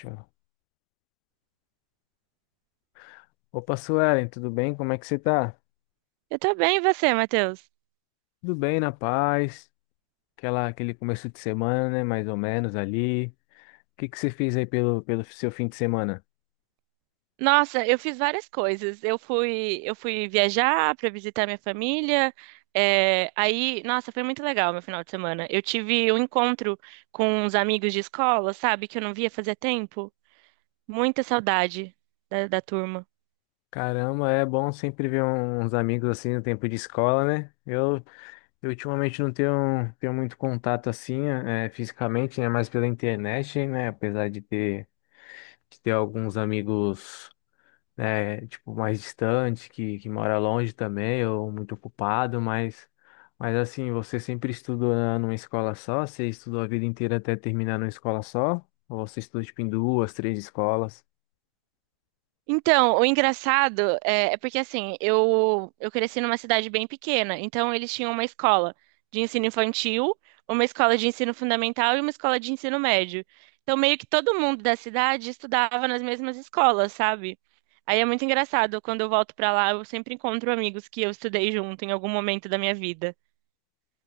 Show. Opa, Suelen, tudo bem? Como é que você tá? Eu tô bem, e você, Matheus? Tudo bem, na paz. Aquele começo de semana, né? Mais ou menos ali. O que que você fez aí pelo seu fim de semana? Nossa, eu fiz várias coisas. Eu fui viajar pra visitar minha família. Nossa, foi muito legal meu final de semana. Eu tive um encontro com uns amigos de escola, sabe, que eu não via fazia tempo. Muita saudade da turma. Caramba, é bom sempre ver uns amigos assim no tempo de escola, né? Eu ultimamente não tenho, tenho muito contato assim, fisicamente, né? Mais pela internet, né? Apesar de ter alguns amigos. Né, tipo, mais distante, que mora longe também, ou muito ocupado, mas assim, você sempre estudou numa escola só? Você estudou a vida inteira até terminar numa escola só? Ou você estudou, tipo, em duas, três escolas? Então, o engraçado é porque assim, eu cresci numa cidade bem pequena, então eles tinham uma escola de ensino infantil, uma escola de ensino fundamental e uma escola de ensino médio. Então, meio que todo mundo da cidade estudava nas mesmas escolas, sabe? Aí é muito engraçado, quando eu volto pra lá, eu sempre encontro amigos que eu estudei junto em algum momento da minha vida.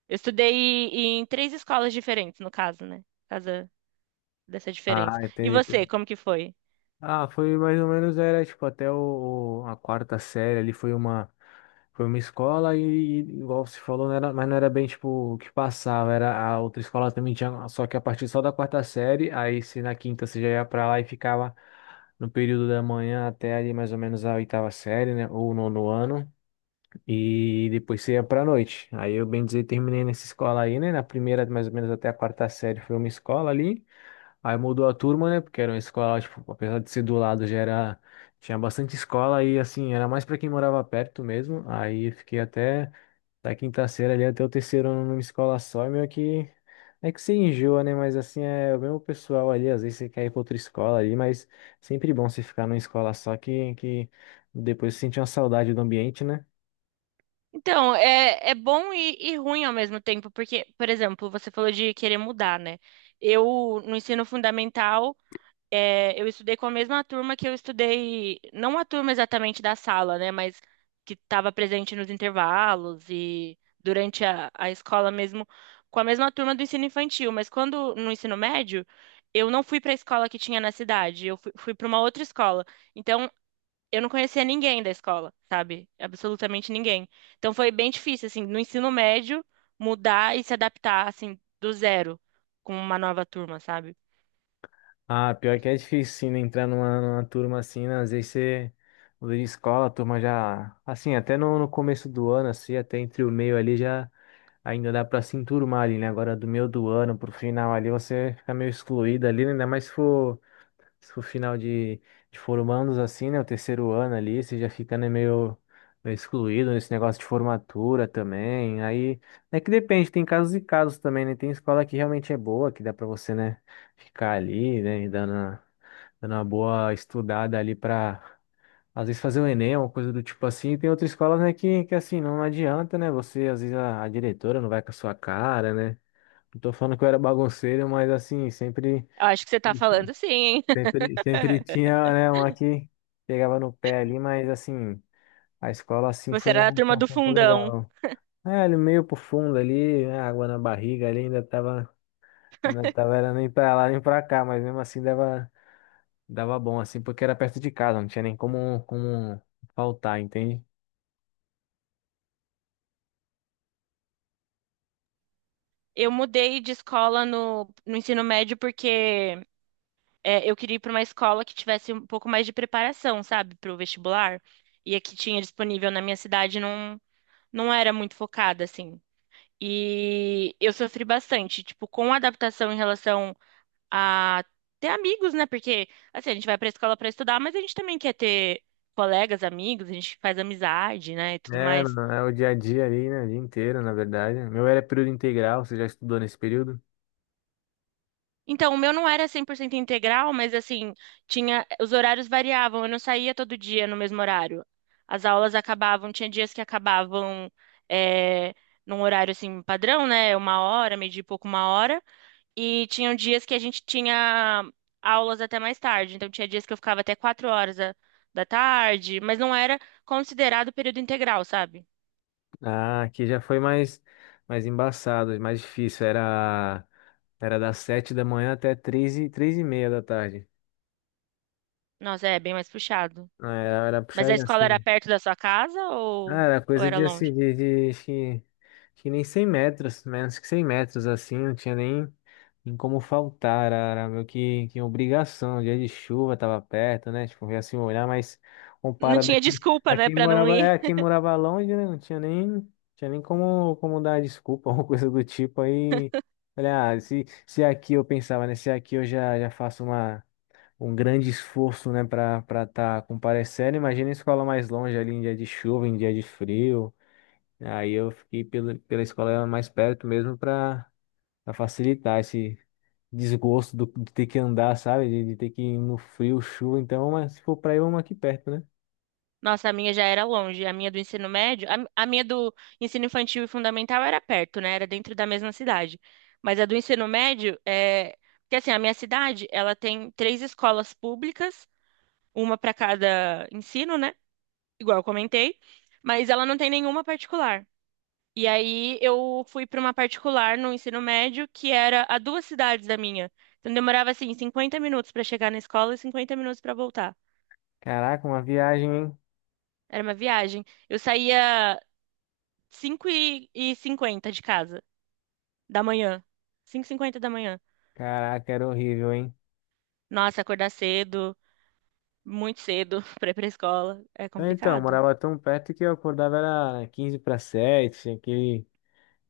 Eu estudei em três escolas diferentes, no caso, né? Por causa dessa diferença. Ah, E você, entendi. como que foi? Ah, foi mais ou menos, era tipo até a quarta série ali foi uma escola e igual você falou, não era, mas não era bem tipo o que passava, era a outra escola também tinha, só que a partir só da quarta série, aí se na quinta você já ia pra lá e ficava no período da manhã até ali mais ou menos a oitava série, né, ou o nono ano, e depois você ia pra noite. Aí eu bem dizer terminei nessa escola aí, né, na primeira mais ou menos até a quarta série foi uma escola ali. Aí mudou a turma, né? Porque era uma escola, tipo, apesar de ser do lado, já era. Tinha bastante escola e, assim, era mais para quem morava perto mesmo. Aí fiquei até da quinta série ali até o terceiro ano numa escola só. E meio que. É que você enjoa, né? Mas, assim, é o mesmo pessoal ali. Às vezes você quer ir pra outra escola ali, mas sempre bom você ficar numa escola só que depois você sente uma saudade do ambiente, né? Então, é bom e ruim ao mesmo tempo, porque, por exemplo, você falou de querer mudar, né? Eu, no ensino fundamental, eu estudei com a mesma turma que eu estudei, não a turma exatamente da sala, né? Mas que estava presente nos intervalos e durante a escola mesmo, com a mesma turma do ensino infantil. Mas quando, no ensino médio, eu não fui para a escola que tinha na cidade, eu fui para uma outra escola. Então, eu não conhecia ninguém da escola, sabe? Absolutamente ninguém. Então foi bem difícil, assim, no ensino médio, mudar e se adaptar, assim, do zero com uma nova turma, sabe? Ah, pior que é difícil, sim, né, entrar numa turma assim, né? Às vezes você muda de escola, a turma já. Assim, até no começo do ano, assim, até entre o meio ali já ainda dá pra se enturmar ali, né? Agora do meio do ano pro final ali você fica meio excluído ali, né? Ainda mais se for final de formandos, assim, né? O terceiro ano ali, você já fica, né, meio excluído nesse negócio de formatura também. Aí é que depende, tem casos e casos também, né? Tem escola que realmente é boa, que dá pra você, né? Ficar ali, né, e dando uma boa estudada ali pra às vezes fazer o Enem, uma coisa do tipo assim. E tem outras escolas, né, que assim, não adianta, né? Você, às vezes, a diretora não vai com a sua cara, né? Não tô falando que eu era bagunceiro, mas assim, Eu acho que você tá falando sim, hein? Sempre tinha, né, uma que pegava no pé ali, mas assim, a escola assim Você era da foi turma um do tempo fundão. legal. É, ele meio pro fundo ali, né, água na barriga ali, ainda tava, era nem pra lá nem pra cá, mas mesmo assim dava. Dava bom, assim, porque era perto de casa, não tinha nem como, como faltar, entende? Eu mudei de escola no ensino médio porque eu queria ir para uma escola que tivesse um pouco mais de preparação, sabe, para o vestibular. E a que tinha disponível na minha cidade não era muito focada, assim. E eu sofri bastante, tipo, com a adaptação em relação a ter amigos, né? Porque, assim, a gente vai pra escola pra estudar, mas a gente também quer ter colegas, amigos, a gente faz amizade, né? E tudo É, mais. não, é o dia a dia ali, né? O dia inteiro, na verdade. O meu era período integral, você já estudou nesse período? Então, o meu não era 100% integral, mas, assim, tinha, os horários variavam, eu não saía todo dia no mesmo horário. As aulas acabavam, tinha dias que acabavam, é, num horário, assim, padrão, né? Uma hora, meio dia e pouco, uma hora. E tinham dias que a gente tinha aulas até mais tarde. Então, tinha dias que eu ficava até 4 horas da tarde, mas não era considerado período integral, sabe? Ah, aqui já mais embaçado, mais difícil. Era das sete da manhã até três e meia da tarde. Nossa, é bem mais puxado. Ah, era, era Mas a puxadinho escola era assim. perto da sua casa Ah, era ou coisa era de, assim, longe? de acho que nem 100 metros, menos que 100 metros, assim, não tinha nem como faltar, era meio que obrigação, dia de chuva tava perto, né, tipo, ia assim olhar, mas Não comparado tinha aqui, desculpa, né, pra não ir. aqui morava longe, né, tinha nem como dar desculpa, alguma coisa do tipo, aí, olha, ah, se aqui eu pensava, né, se aqui eu já faço uma um grande esforço, né, para estar comparecendo. Imagina a escola mais longe ali em dia de chuva, em dia de frio. Aí eu fiquei pela escola mais perto mesmo para facilitar esse desgosto de ter que andar, sabe? De ter que ir no frio, chuva. Então, mas se for para ir, uma aqui perto, né? Nossa, a minha já era longe. A minha do ensino médio, a minha do ensino infantil e fundamental era perto, né? Era dentro da mesma cidade. Mas a do ensino médio é. Porque assim, a minha cidade, ela tem três escolas públicas uma para cada ensino, né? Igual eu comentei, mas ela não tem nenhuma particular. E aí eu fui para uma particular no ensino médio que era a duas cidades da minha. Então demorava assim 50 minutos para chegar na escola e 50 minutos para voltar. Caraca, uma viagem, hein? Era uma viagem. Eu saía 5:50 de casa da manhã. 5:50 da manhã. Caraca, era horrível, hein? Nossa, acordar cedo, muito cedo para ir para escola é Então, eu complicado. morava tão perto que eu acordava era 15 para 7, aquele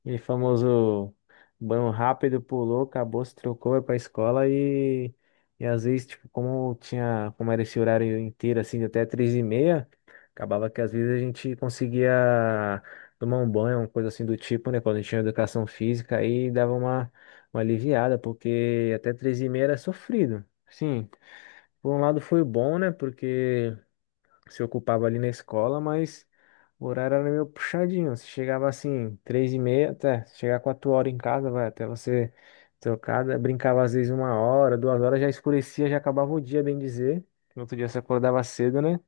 e famoso banho rápido, pulou, acabou, se trocou, é pra escola e às vezes, tipo, como tinha, como era esse horário inteiro, assim, de até três e meia, acabava que às vezes a gente conseguia tomar um banho, uma coisa assim do tipo, né? Quando a gente tinha educação física, aí dava uma aliviada, porque até três e meia era sofrido. Sim, por um lado foi bom, né? Porque se ocupava ali na escola, mas o horário era meio puxadinho. Você chegava assim, três e meia, até chegar 4 horas em casa, vai, até você trocada, brincava às vezes 1 hora, 2 horas, já escurecia, já acabava o dia, bem dizer. No outro dia você acordava cedo, né?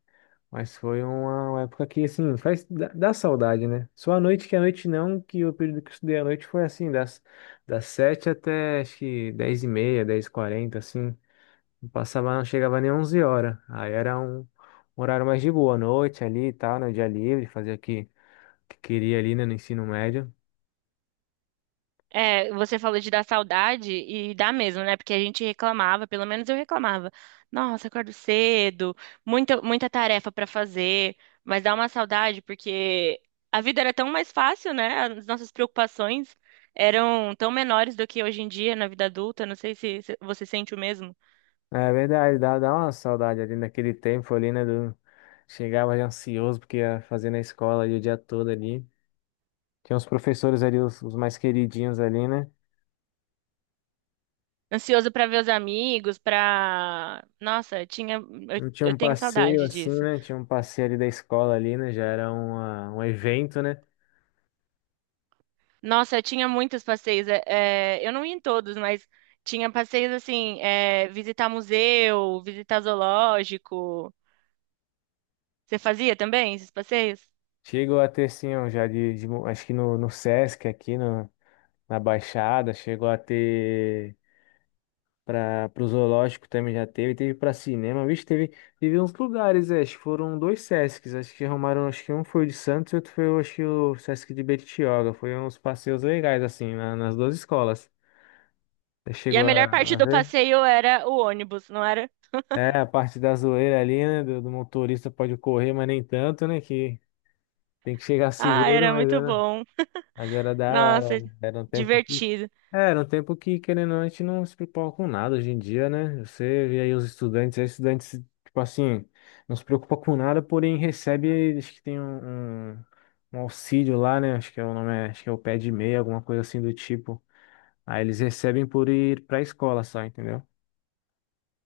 Mas foi uma época que, assim, faz, dá saudade, né? Só a noite, que a noite não, que o período que eu estudei à noite foi assim, das sete até, acho que, dez e meia, dez e quarenta, assim. Não passava, não chegava nem 11 horas. Aí era um horário mais de boa, à noite ali e tal, no dia livre, fazia o que queria ali, né, no ensino médio. É, você falou de dar saudade e dá mesmo, né? Porque a gente reclamava, pelo menos eu reclamava. Nossa, acordo cedo, muita tarefa pra fazer, mas dá uma saudade porque a vida era tão mais fácil, né? As nossas preocupações eram tão menores do que hoje em dia na vida adulta. Não sei se você sente o mesmo. É verdade, dá uma saudade ali naquele tempo ali, né, do... Chegava já ansioso porque ia fazer na escola ali o dia todo ali. Tinha os professores ali, os mais queridinhos ali, né? Ansioso pra ver os amigos, pra. Nossa, tinha, eu, Não tinha eu um tenho passeio saudade assim, disso. né? Tinha um passeio ali da escola ali, né? Já era uma, um evento, né? Nossa, eu tinha muitos passeios. Eu não ia em todos, mas tinha passeios assim, visitar museu, visitar zoológico. Você fazia também esses passeios? Chegou a ter, assim, um já de, acho que no, no Sesc aqui, no, na Baixada, chegou a ter para o zoológico também já teve, teve para cinema, vixe, teve, teve uns lugares, é, acho que foram dois Sescs, acho que arrumaram, acho que um foi o de Santos e outro foi, acho que o Sesc de Bertioga, foi uns passeios legais, assim, nas duas escolas. Você E a chegou melhor parte a do ver? passeio era o ônibus, não era? É, a parte da zoeira ali, né, do motorista pode correr, mas nem tanto, né, que tem que chegar Ah, seguro, era muito bom. mas era da hora, Nossa, né? Era um tempo divertido. é, era um tempo que, querendo ou não, a gente não se preocupa com nada hoje em dia, né? Você vê aí os estudantes, aí estudantes, tipo assim, não se preocupa com nada, porém recebe, acho que tem um auxílio lá, né? Acho que é o nome, acho que é o pé de meia, alguma coisa assim do tipo. Aí eles recebem por ir pra escola só, entendeu?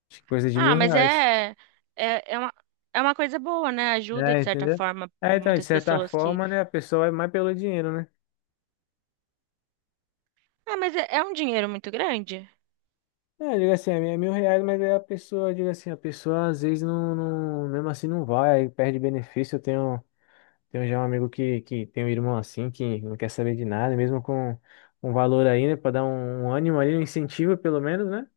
Acho que coisa de Ah, mil mas reais. É, é uma coisa boa, né? Ajuda, É, de certa entendeu? forma, É, então, de muitas certa pessoas que. forma, né, a pessoa vai mais pelo dinheiro, né? Ah, mas é é um dinheiro muito grande? É, eu digo assim, é R$ 1.000, mas aí a pessoa, eu digo assim, a pessoa às vezes mesmo assim não vai, aí perde benefício. Tenho já um amigo que tem um irmão assim, que não quer saber de nada, mesmo com um valor aí, né? Pra dar um ânimo ali, um incentivo pelo menos, né?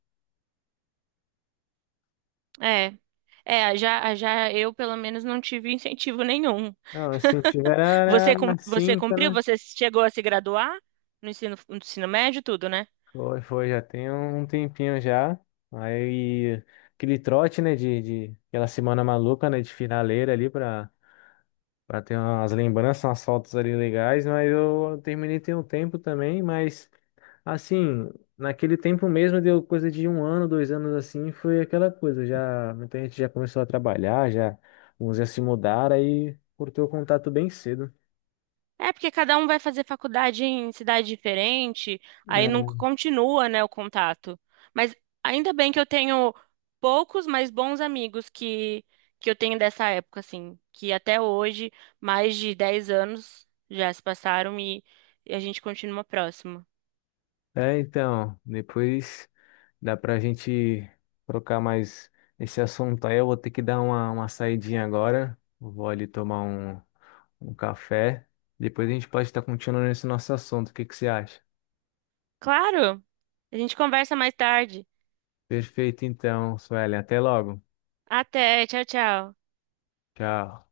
É. É, já, já eu pelo menos não tive incentivo nenhum. Não, o incentivo era era você cinta, cumpriu? né? Você chegou a se graduar no ensino, no ensino médio, tudo, né? Foi, foi, já tem um tempinho já. Aí, aquele trote, né? De aquela semana maluca, né? De finaleira ali pra ter umas lembranças, umas fotos ali legais. Mas eu terminei tem um tempo também, mas. Assim, naquele tempo mesmo, deu coisa de um ano, dois anos assim, foi aquela coisa. Já, muita gente já começou a trabalhar, já uns já se mudaram, aí cortou o contato bem cedo. É, porque cada um vai fazer faculdade em cidade diferente, aí não continua, né, o contato. Mas ainda bem que eu tenho poucos, mas bons amigos que eu tenho dessa época, assim, que até hoje, mais de 10 anos já se passaram e a gente continua próximo. É, então, depois dá pra gente trocar mais esse assunto aí. Eu vou ter que dar uma saidinha agora. Vou ali tomar um café. Depois a gente pode estar continuando esse nosso assunto. O que que você acha? Claro! A gente conversa mais tarde. Perfeito, então, Suelen. Até logo. Até, tchau, tchau. Tchau.